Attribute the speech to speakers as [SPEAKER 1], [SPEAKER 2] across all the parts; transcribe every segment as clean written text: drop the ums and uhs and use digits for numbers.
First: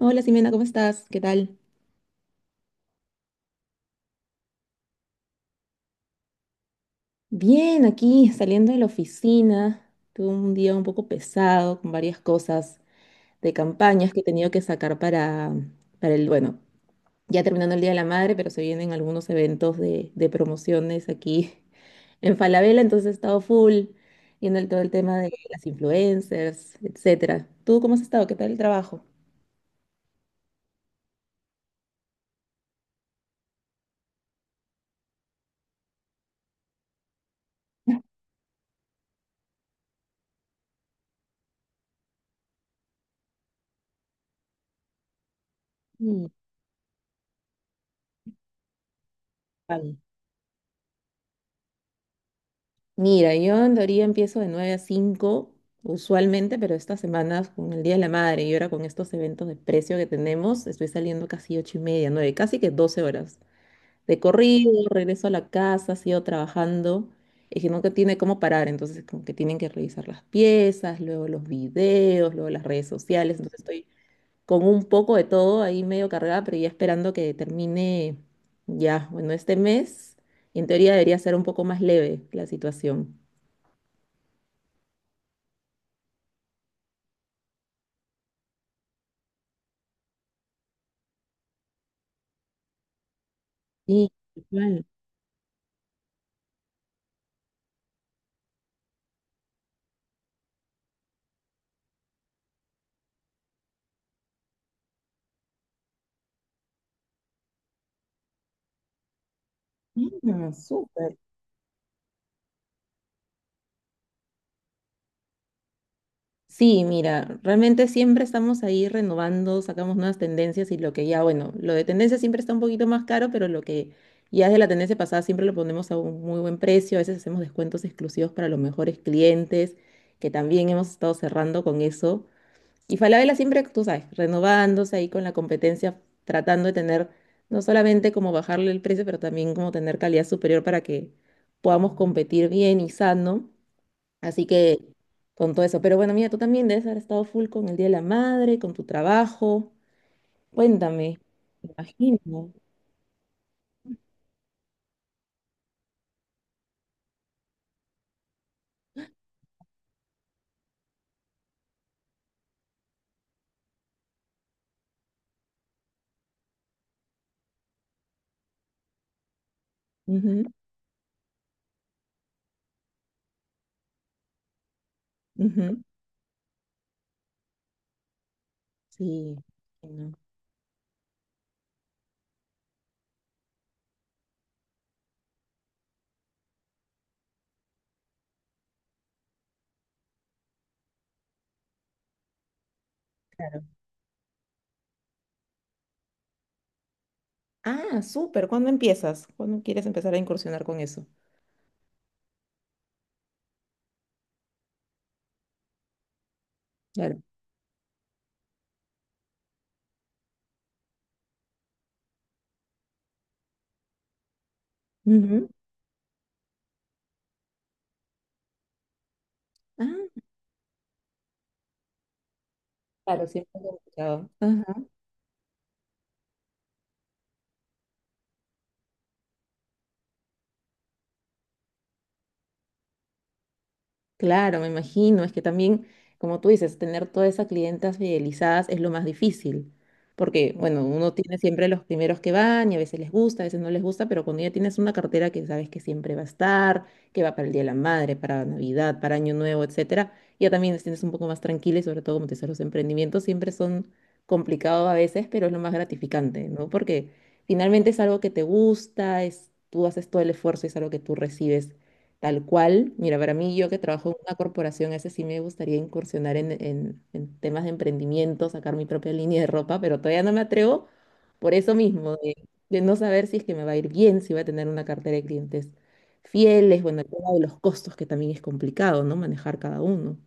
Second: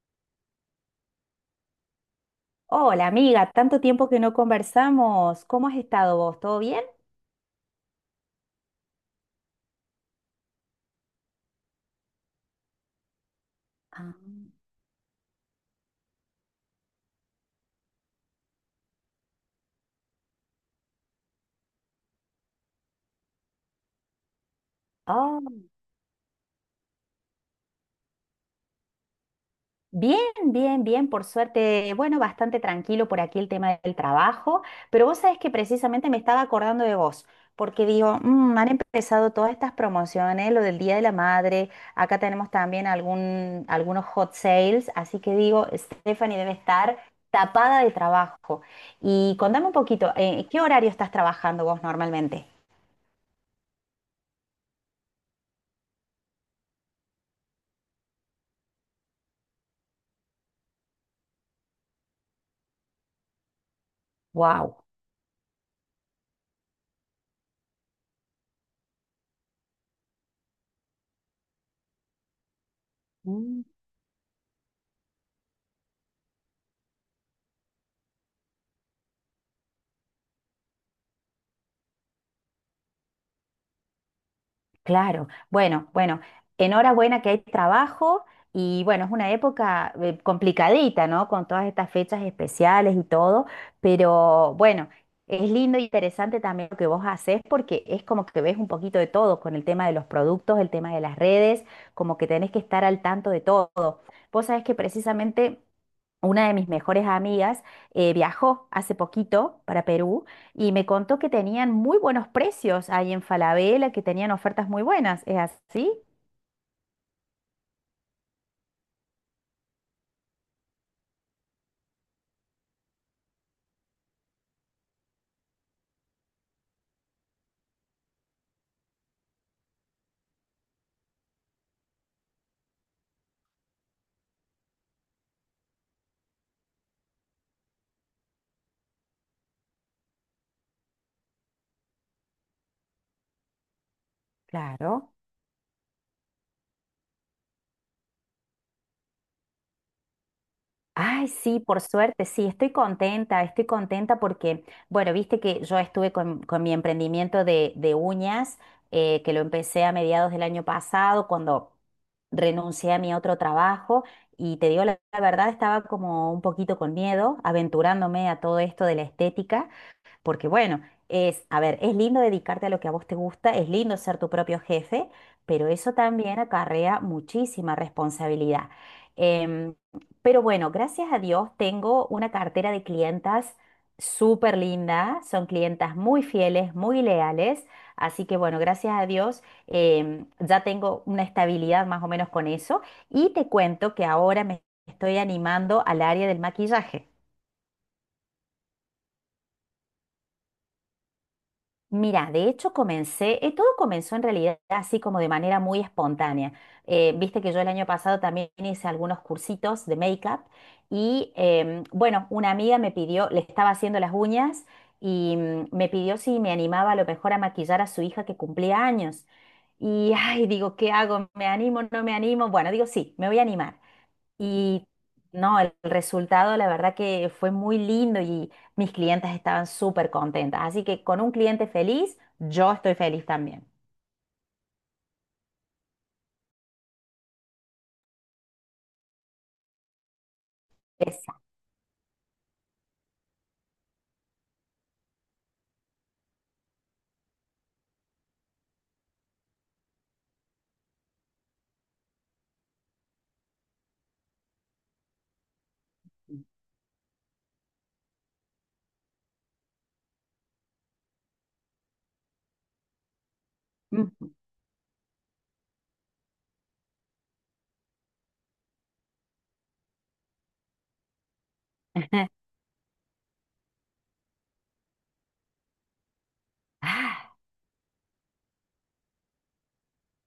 [SPEAKER 1] Hola Simena, ¿cómo estás? ¿Qué tal?
[SPEAKER 2] Hola amiga, tanto tiempo que no conversamos. ¿Cómo has estado vos? ¿Todo bien?
[SPEAKER 1] Bien, aquí saliendo de la oficina. Tuve un día un poco pesado con varias cosas de campañas
[SPEAKER 2] Ah,
[SPEAKER 1] que he tenido que sacar para el, bueno, ya terminando el Día de la Madre, pero se vienen algunos eventos de promociones aquí en Falabella, entonces he estado full viendo todo el tema de
[SPEAKER 2] oh,
[SPEAKER 1] las influencers, etcétera. ¿Tú cómo has estado? ¿Qué tal el trabajo?
[SPEAKER 2] bien, bien, por suerte. Bueno, bastante tranquilo por aquí el tema del trabajo, pero vos sabés que precisamente me estaba acordando de vos, porque digo, "Mm, han empezado todas estas promociones, lo del Día de la Madre, acá tenemos también algunos hot sales, así que digo,
[SPEAKER 1] Mm,
[SPEAKER 2] Stephanie debe estar tapada de trabajo. Y contame un
[SPEAKER 1] vale.
[SPEAKER 2] poquito, ¿qué horario estás trabajando vos normalmente?
[SPEAKER 1] Mira, yo en teoría empiezo de 9 a 5 usualmente, pero estas semanas con el Día de la Madre y ahora con estos eventos de precio que tenemos, estoy saliendo casi 8 y media, 9, casi que 12 horas de corrido,
[SPEAKER 2] Wow.
[SPEAKER 1] regreso a la casa, sigo trabajando, es que nunca tiene cómo parar, entonces como que tienen que revisar las piezas, luego los videos, luego las redes sociales, entonces estoy con un poco de todo ahí medio cargada, pero ya esperando que termine ya, bueno, este mes, en teoría debería ser un poco más leve la situación.
[SPEAKER 2] Claro, bueno, enhorabuena que hay trabajo y bueno, es una época complicadita, ¿no? Con todas estas fechas especiales y todo,
[SPEAKER 1] Sí,
[SPEAKER 2] pero
[SPEAKER 1] claro.
[SPEAKER 2] bueno, es lindo e interesante también lo que vos haces porque es como que ves un poquito de todo con el tema de los productos, el tema de las redes, como que tenés que estar al tanto de todo. Vos sabés que precisamente una de mis mejores amigas viajó hace poquito para Perú
[SPEAKER 1] Mm,
[SPEAKER 2] y me
[SPEAKER 1] súper.
[SPEAKER 2] contó que tenían muy buenos precios ahí en Falabella, que tenían ofertas muy buenas. ¿Es así?
[SPEAKER 1] Sí, mira, realmente siempre estamos ahí renovando, sacamos nuevas tendencias y lo que ya, bueno, lo de tendencia siempre está un poquito más caro, pero lo que ya es de la tendencia pasada siempre lo ponemos a un muy buen precio. A veces hacemos descuentos exclusivos para los mejores clientes, que también hemos estado cerrando con eso. Y Falabella siempre, tú sabes, renovándose ahí con la competencia, tratando de tener no solamente como bajarle el precio, pero también como tener calidad superior para que podamos competir bien y sano. Así que
[SPEAKER 2] Claro.
[SPEAKER 1] con todo eso. Pero bueno, mira, tú también debes haber estado full con el Día de la Madre, con tu trabajo. Cuéntame.
[SPEAKER 2] Ay, sí,
[SPEAKER 1] Me
[SPEAKER 2] por suerte, sí,
[SPEAKER 1] imagino.
[SPEAKER 2] estoy contenta porque, bueno, viste que yo estuve con mi emprendimiento de uñas, que lo empecé a mediados del año pasado, cuando renuncié a mi otro trabajo, y te digo la verdad, estaba como un poquito con miedo, aventurándome a todo esto de la estética.
[SPEAKER 1] Ujú,
[SPEAKER 2] Porque bueno, es, a ver, es lindo dedicarte a lo que a vos te gusta, es lindo ser tu propio jefe, pero
[SPEAKER 1] ujú.
[SPEAKER 2] eso también acarrea muchísima responsabilidad.
[SPEAKER 1] Sí,
[SPEAKER 2] Em,
[SPEAKER 1] no.
[SPEAKER 2] pero bueno, gracias a Dios tengo una cartera de clientas súper linda, son clientas muy fieles, muy leales, así que bueno, gracias a Dios ya tengo una estabilidad más o menos con eso y te
[SPEAKER 1] Claro.
[SPEAKER 2] cuento que ahora me estoy animando al área del maquillaje.
[SPEAKER 1] Ah, súper. ¿Cuándo empiezas? ¿Cuándo quieres empezar a incursionar con eso?
[SPEAKER 2] Mira, de hecho comencé, todo comenzó en realidad así como de manera muy espontánea.
[SPEAKER 1] Claro.
[SPEAKER 2] Viste que yo el año pasado también hice algunos cursitos de make-up y bueno, una amiga me pidió, le estaba haciendo las uñas y
[SPEAKER 1] Ujú.
[SPEAKER 2] me pidió si me animaba a lo mejor a maquillar a su hija que cumplía años. Y
[SPEAKER 1] Ah,
[SPEAKER 2] ay, digo, ¿qué hago? ¿Me animo? ¿No me animo? Bueno, digo, sí,
[SPEAKER 1] claro,
[SPEAKER 2] me voy a
[SPEAKER 1] siempre lo he
[SPEAKER 2] animar.
[SPEAKER 1] escuchado.
[SPEAKER 2] Y no, el resultado la verdad que fue muy lindo y mis clientes estaban súper contentas. Así que con un cliente feliz, yo estoy feliz también.
[SPEAKER 1] Claro, me imagino, es que también, como tú dices, tener todas esas clientas fidelizadas es lo más difícil, porque, bueno, uno tiene
[SPEAKER 2] Exacto.
[SPEAKER 1] siempre los primeros que van y a veces les gusta, a veces no les gusta, pero cuando ya tienes una cartera que sabes que siempre va a estar, que va para el Día de la Madre, para Navidad, para Año Nuevo, etcétera, ya también te sientes un poco más tranquila y sobre todo como te decía, los emprendimientos siempre son complicados a veces, pero es lo más gratificante, ¿no? Porque finalmente es algo que te gusta, es, tú haces todo el esfuerzo y es algo que tú recibes. Tal cual, mira, para mí yo que trabajo en
[SPEAKER 2] Ujú.
[SPEAKER 1] una corporación, ese sí me gustaría incursionar en temas de emprendimiento, sacar mi propia línea de ropa, pero todavía no me atrevo por eso mismo, de no saber si es que me va a ir bien, si voy a tener una cartera de clientes fieles, bueno, el tema de los costos que también es complicado, ¿no? Manejar cada uno.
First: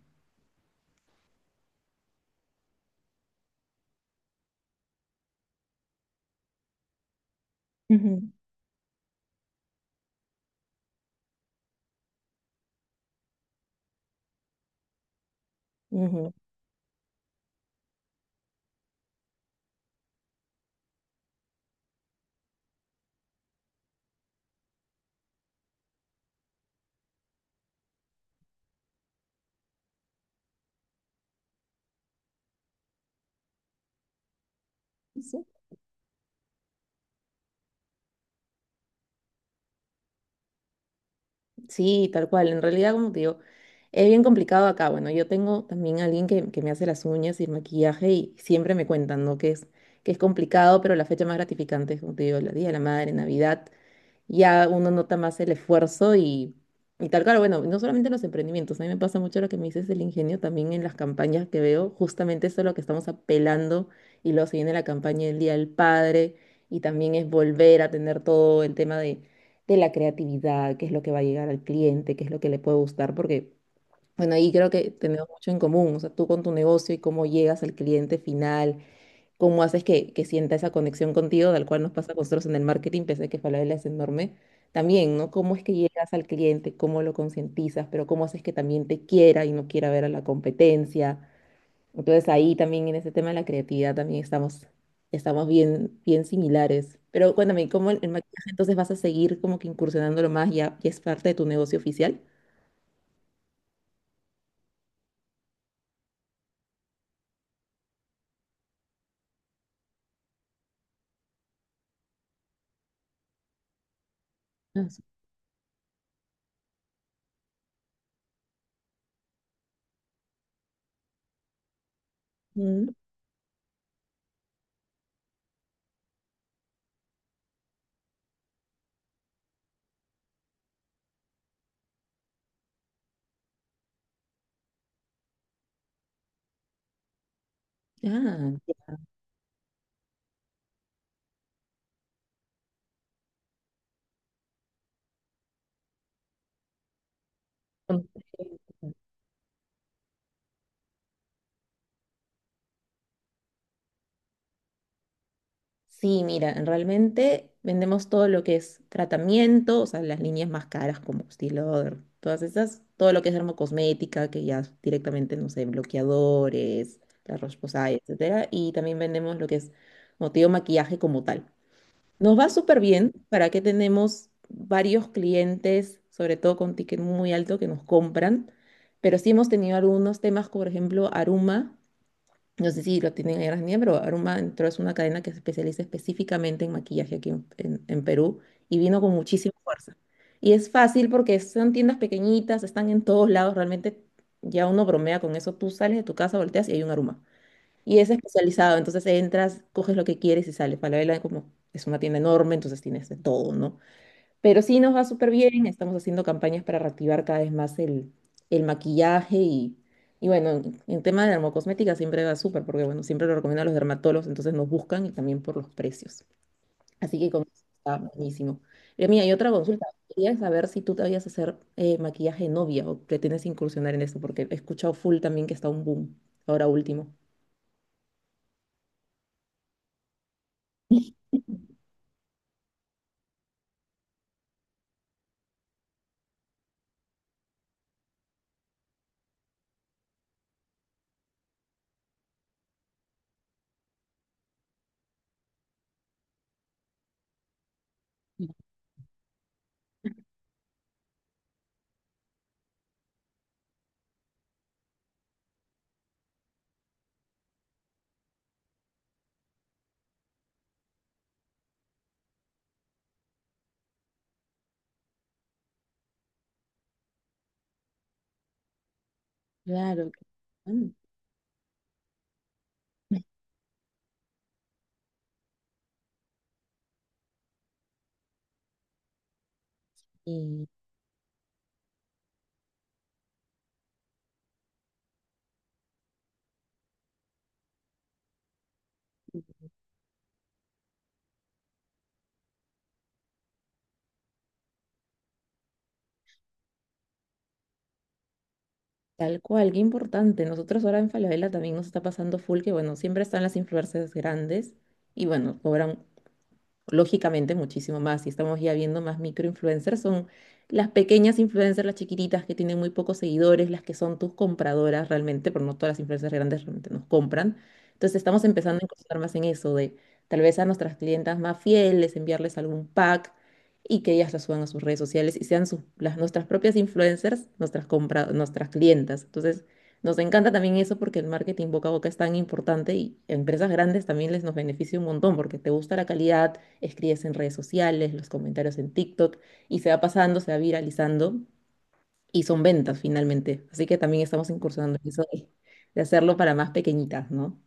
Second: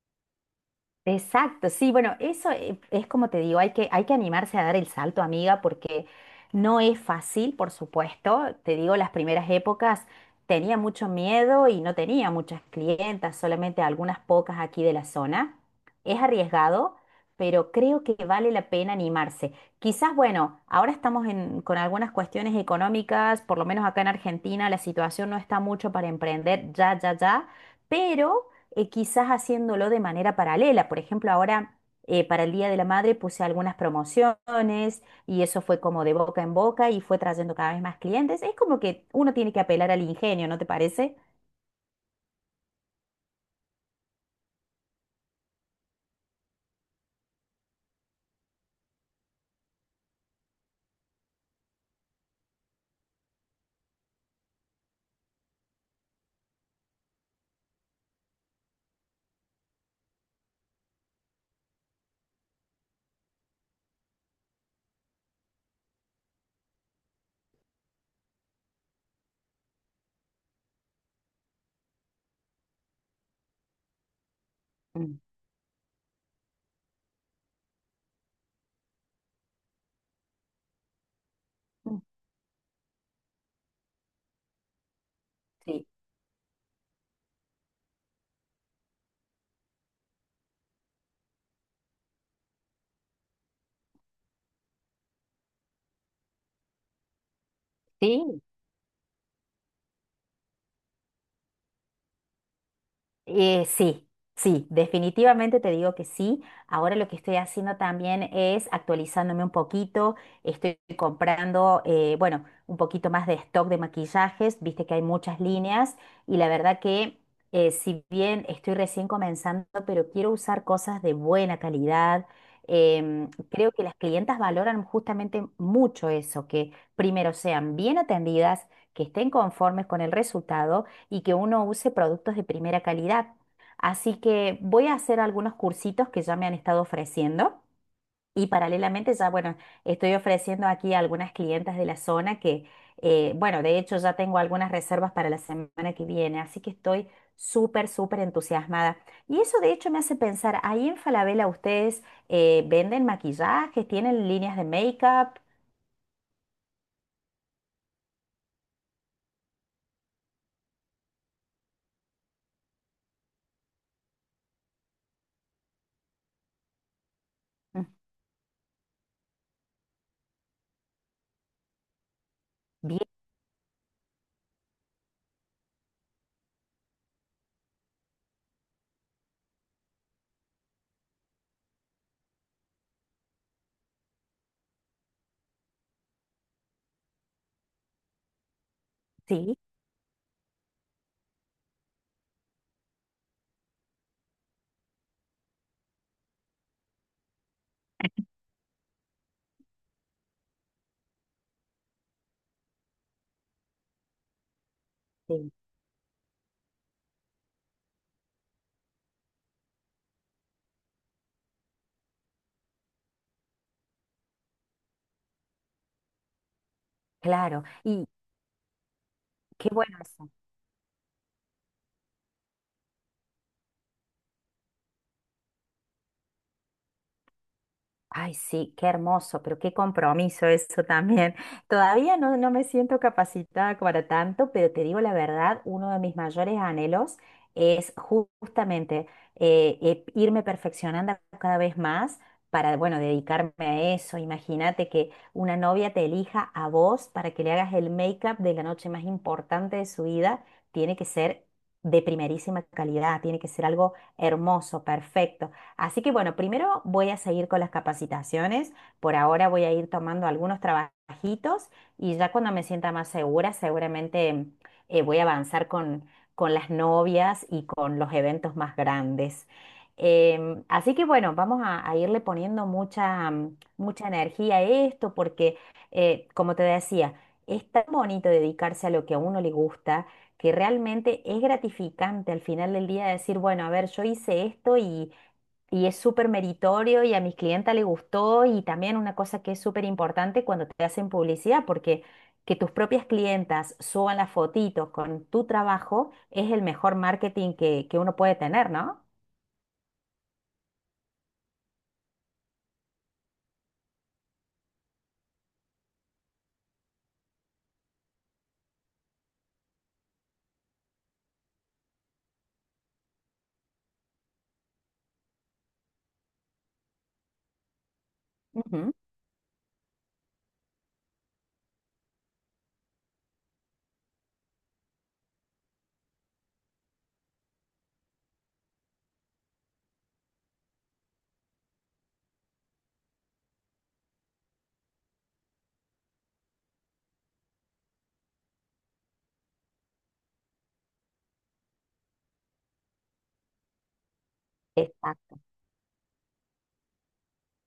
[SPEAKER 2] Exacto, sí, bueno, eso es como te digo, hay que animarse a dar el salto, amiga, porque no es fácil, por
[SPEAKER 1] Ujú.
[SPEAKER 2] supuesto. Te digo, las primeras épocas tenía mucho miedo y no tenía muchas clientas, solamente algunas pocas aquí de la zona. Es arriesgado, pero creo que vale la pena animarse. Quizás, bueno, ahora con algunas cuestiones económicas, por lo menos acá en Argentina la situación no está mucho para emprender ya, ya, ya, pero quizás haciéndolo de manera paralela. Por ejemplo, ahora para el Día de la Madre puse algunas promociones y
[SPEAKER 1] Ujú.
[SPEAKER 2] eso fue como de boca en boca y fue trayendo cada vez más clientes. Es como que uno tiene que apelar al ingenio, ¿no te parece?
[SPEAKER 1] Sí, tal cual. En realidad, como te digo, es bien complicado acá. Bueno, yo tengo también a alguien que me hace las uñas y el maquillaje y siempre me cuentan, ¿no? Que es complicado, pero la fecha más gratificante es, como te digo, el Día de la Madre, Navidad, ya uno nota más el esfuerzo y tal. Claro, bueno, no solamente en los emprendimientos, a mí me pasa mucho lo que me dices del ingenio, también en las campañas que veo, justamente eso es lo que estamos apelando y luego se viene la campaña del Día del Padre y también es volver a tener todo el tema de la creatividad, qué es lo que va a llegar al cliente, qué es lo que le puede gustar, porque... Bueno, ahí creo que
[SPEAKER 2] Mm.
[SPEAKER 1] tenemos mucho en común, o sea, tú con tu negocio y cómo llegas al cliente final, cómo haces que sienta esa conexión contigo, tal cual nos
[SPEAKER 2] Mm.
[SPEAKER 1] pasa a nosotros en el marketing, pese a que Falabella es enorme. También, ¿no? Cómo es que
[SPEAKER 2] Sí,
[SPEAKER 1] llegas al cliente, cómo lo concientizas, pero cómo haces que también te quiera y no quiera ver a la competencia. Entonces ahí también en ese tema de la creatividad también estamos, estamos bien, bien similares. Pero cuéntame, ¿cómo el
[SPEAKER 2] sí.
[SPEAKER 1] maquillaje entonces vas a seguir como que incursionándolo más? ¿Ya es parte de tu negocio oficial?
[SPEAKER 2] Sí, sí, definitivamente te digo que sí. Ahora lo que estoy haciendo también es actualizándome un poquito. Estoy comprando, bueno, un poquito más de stock de maquillajes. Viste
[SPEAKER 1] Ah,
[SPEAKER 2] que
[SPEAKER 1] sí.
[SPEAKER 2] hay muchas líneas y la verdad que si bien estoy recién comenzando, pero quiero usar cosas de buena calidad.
[SPEAKER 1] Mm,
[SPEAKER 2] Creo que las clientas valoran justamente mucho eso, que primero sean bien atendidas, que estén conformes con el resultado y que uno use productos de primera calidad. Así que voy a hacer algunos cursitos que ya me han estado ofreciendo y
[SPEAKER 1] ah,
[SPEAKER 2] paralelamente ya, bueno, estoy ofreciendo aquí a algunas clientas de la zona que, bueno, de hecho ya tengo algunas reservas para la semana que viene, así que estoy súper, súper
[SPEAKER 1] ya.
[SPEAKER 2] entusiasmada. Y eso de hecho me hace pensar, ahí en Falabella ustedes venden maquillajes, tienen líneas de make-up.
[SPEAKER 1] Sí, mira, realmente vendemos todo lo que es tratamiento, o sea, las líneas más caras como Stiloder, todas esas, todo lo que es dermocosmética, que ya es directamente, no sé, bloqueadores, la
[SPEAKER 2] Mm.
[SPEAKER 1] Roche-Posay, etcétera, y también vendemos lo que es motivo maquillaje como tal. Nos va súper
[SPEAKER 2] Bien,
[SPEAKER 1] bien, para que tenemos varios clientes, sobre todo con ticket muy alto, que nos compran, pero sí hemos tenido algunos temas, como por ejemplo, Aruma, no sé si lo tienen en Argentina, pero Aroma entró, es una cadena que se especializa específicamente en maquillaje aquí en Perú y vino con muchísima
[SPEAKER 2] sí,
[SPEAKER 1] fuerza. Y es fácil porque son tiendas pequeñitas, están en todos lados, realmente ya uno bromea con eso. Tú sales de tu casa, volteas y hay un Aroma. Y es especializado, entonces entras, coges lo que quieres y sales. Falabella como es una tienda enorme, entonces tienes de todo, ¿no? Pero sí nos va súper
[SPEAKER 2] sí,
[SPEAKER 1] bien, estamos haciendo campañas para reactivar cada vez más el maquillaje y bueno, en tema de dermocosmética siempre va súper porque bueno, siempre lo recomiendo a los dermatólogos, entonces nos buscan y también por los precios. Así que con eso
[SPEAKER 2] claro.
[SPEAKER 1] está
[SPEAKER 2] Y
[SPEAKER 1] buenísimo. Y mira, y otra
[SPEAKER 2] qué
[SPEAKER 1] consulta,
[SPEAKER 2] bueno eso.
[SPEAKER 1] quería saber si tú te habías hacer maquillaje de novia o pretendes incursionar en eso, porque he escuchado full también que está un boom ahora último.
[SPEAKER 2] Ay, sí, qué hermoso, pero qué compromiso eso también. Todavía no, no me siento capacitada para tanto, pero te digo la verdad, uno de mis mayores anhelos es justamente irme perfeccionando cada vez más para, bueno, dedicarme a eso. Imagínate que una novia te elija a vos para que le hagas el make-up de la noche más importante de su vida, tiene que ser de primerísima calidad, tiene que ser algo hermoso, perfecto. Así que bueno, primero voy a seguir con las capacitaciones. Por ahora voy a ir tomando algunos trabajitos y ya cuando me sienta más segura, seguramente voy a avanzar con las novias y con los eventos más grandes.
[SPEAKER 1] Claro. Que... mm.
[SPEAKER 2] Así que bueno, vamos a irle poniendo mucha, mucha energía a esto porque, como te decía, es tan bonito dedicarse a lo que a uno le gusta que
[SPEAKER 1] Y
[SPEAKER 2] realmente es gratificante al final del día decir, bueno, a ver, yo hice esto y es súper meritorio y a mis clientas le gustó y también una cosa que es súper importante cuando te hacen publicidad, porque que tus propias clientas suban las fotitos con tu trabajo es el mejor marketing que uno puede tener, ¿no?
[SPEAKER 1] tal cual, qué importante. Nosotros ahora en Falabella también nos está pasando full que, bueno, siempre están las influencers grandes y, bueno, cobran lógicamente muchísimo más. Y estamos ya viendo más microinfluencers, son las pequeñas influencers, las chiquititas que tienen muy pocos seguidores, las que son tus compradoras realmente, pero no todas las influencers grandes realmente nos compran. Entonces estamos empezando a
[SPEAKER 2] Ujú.
[SPEAKER 1] incursionar más en eso, de tal vez a nuestras clientas más fieles, enviarles algún pack y que ellas lo suban a sus redes sociales y sean las, nuestras propias influencers, nuestras clientas. Entonces, nos encanta también eso porque el marketing boca a boca es tan importante y a empresas grandes también les nos beneficia un montón porque te gusta la calidad, escribes en redes sociales, los comentarios en TikTok y se va pasando, se va viralizando y son ventas finalmente. Así que también estamos incursionando en
[SPEAKER 2] Está
[SPEAKER 1] eso de hacerlo para más pequeñitas, ¿no?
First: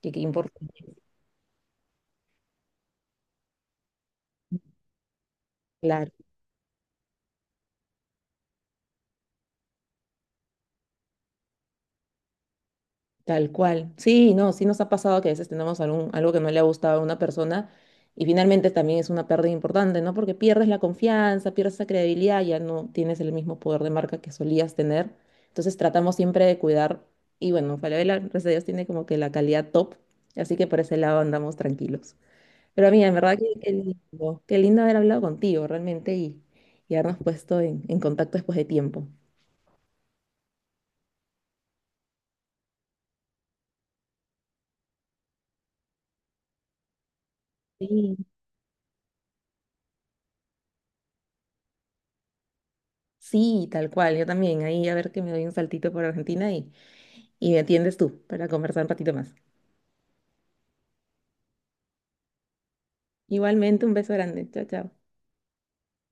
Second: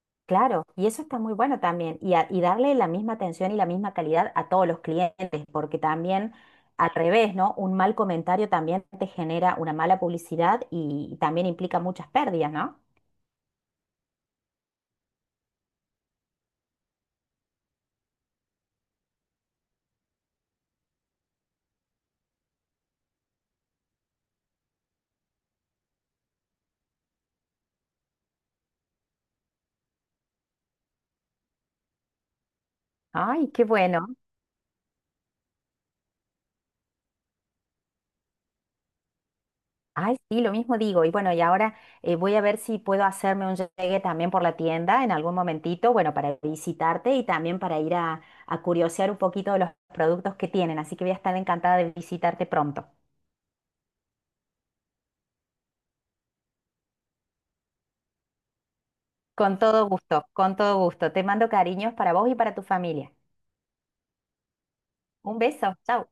[SPEAKER 1] Que qué
[SPEAKER 2] claro, y
[SPEAKER 1] importante.
[SPEAKER 2] eso está muy bueno también, y darle la misma atención y la misma calidad a todos los clientes, porque
[SPEAKER 1] Claro.
[SPEAKER 2] también al revés, ¿no? Un mal comentario también te genera una mala publicidad también implica muchas pérdidas, ¿no?
[SPEAKER 1] Tal cual. Sí, no, sí nos ha pasado que a veces tenemos algún, algo que no le ha gustado a una persona y finalmente también es una pérdida importante, ¿no? Porque pierdes la confianza, pierdes la credibilidad, ya no tienes el mismo poder de marca que solías tener. Entonces tratamos siempre de cuidar y bueno, Falabella, gracias a Dios, tiene como que la calidad top, así que por ese lado andamos tranquilos. Pero amiga, en verdad que
[SPEAKER 2] Ay, qué bueno.
[SPEAKER 1] qué lindo haber hablado contigo realmente y habernos puesto en contacto después de tiempo.
[SPEAKER 2] Ay, sí, lo mismo digo. Y bueno, y ahora voy a ver si puedo hacerme un llegue también por la tienda en algún momentito, bueno, para visitarte y también para ir
[SPEAKER 1] Sí.
[SPEAKER 2] a curiosear un poquito de los productos que tienen. Así que voy a estar encantada de visitarte pronto.
[SPEAKER 1] Sí, tal cual, yo también. Ahí a ver que me doy un saltito por Argentina y me atiendes tú para conversar un ratito más.
[SPEAKER 2] Con todo gusto, con todo gusto. Te mando cariños para vos y para tu familia.
[SPEAKER 1] Igualmente, un beso grande. Chao, chao.
[SPEAKER 2] Un beso, chao.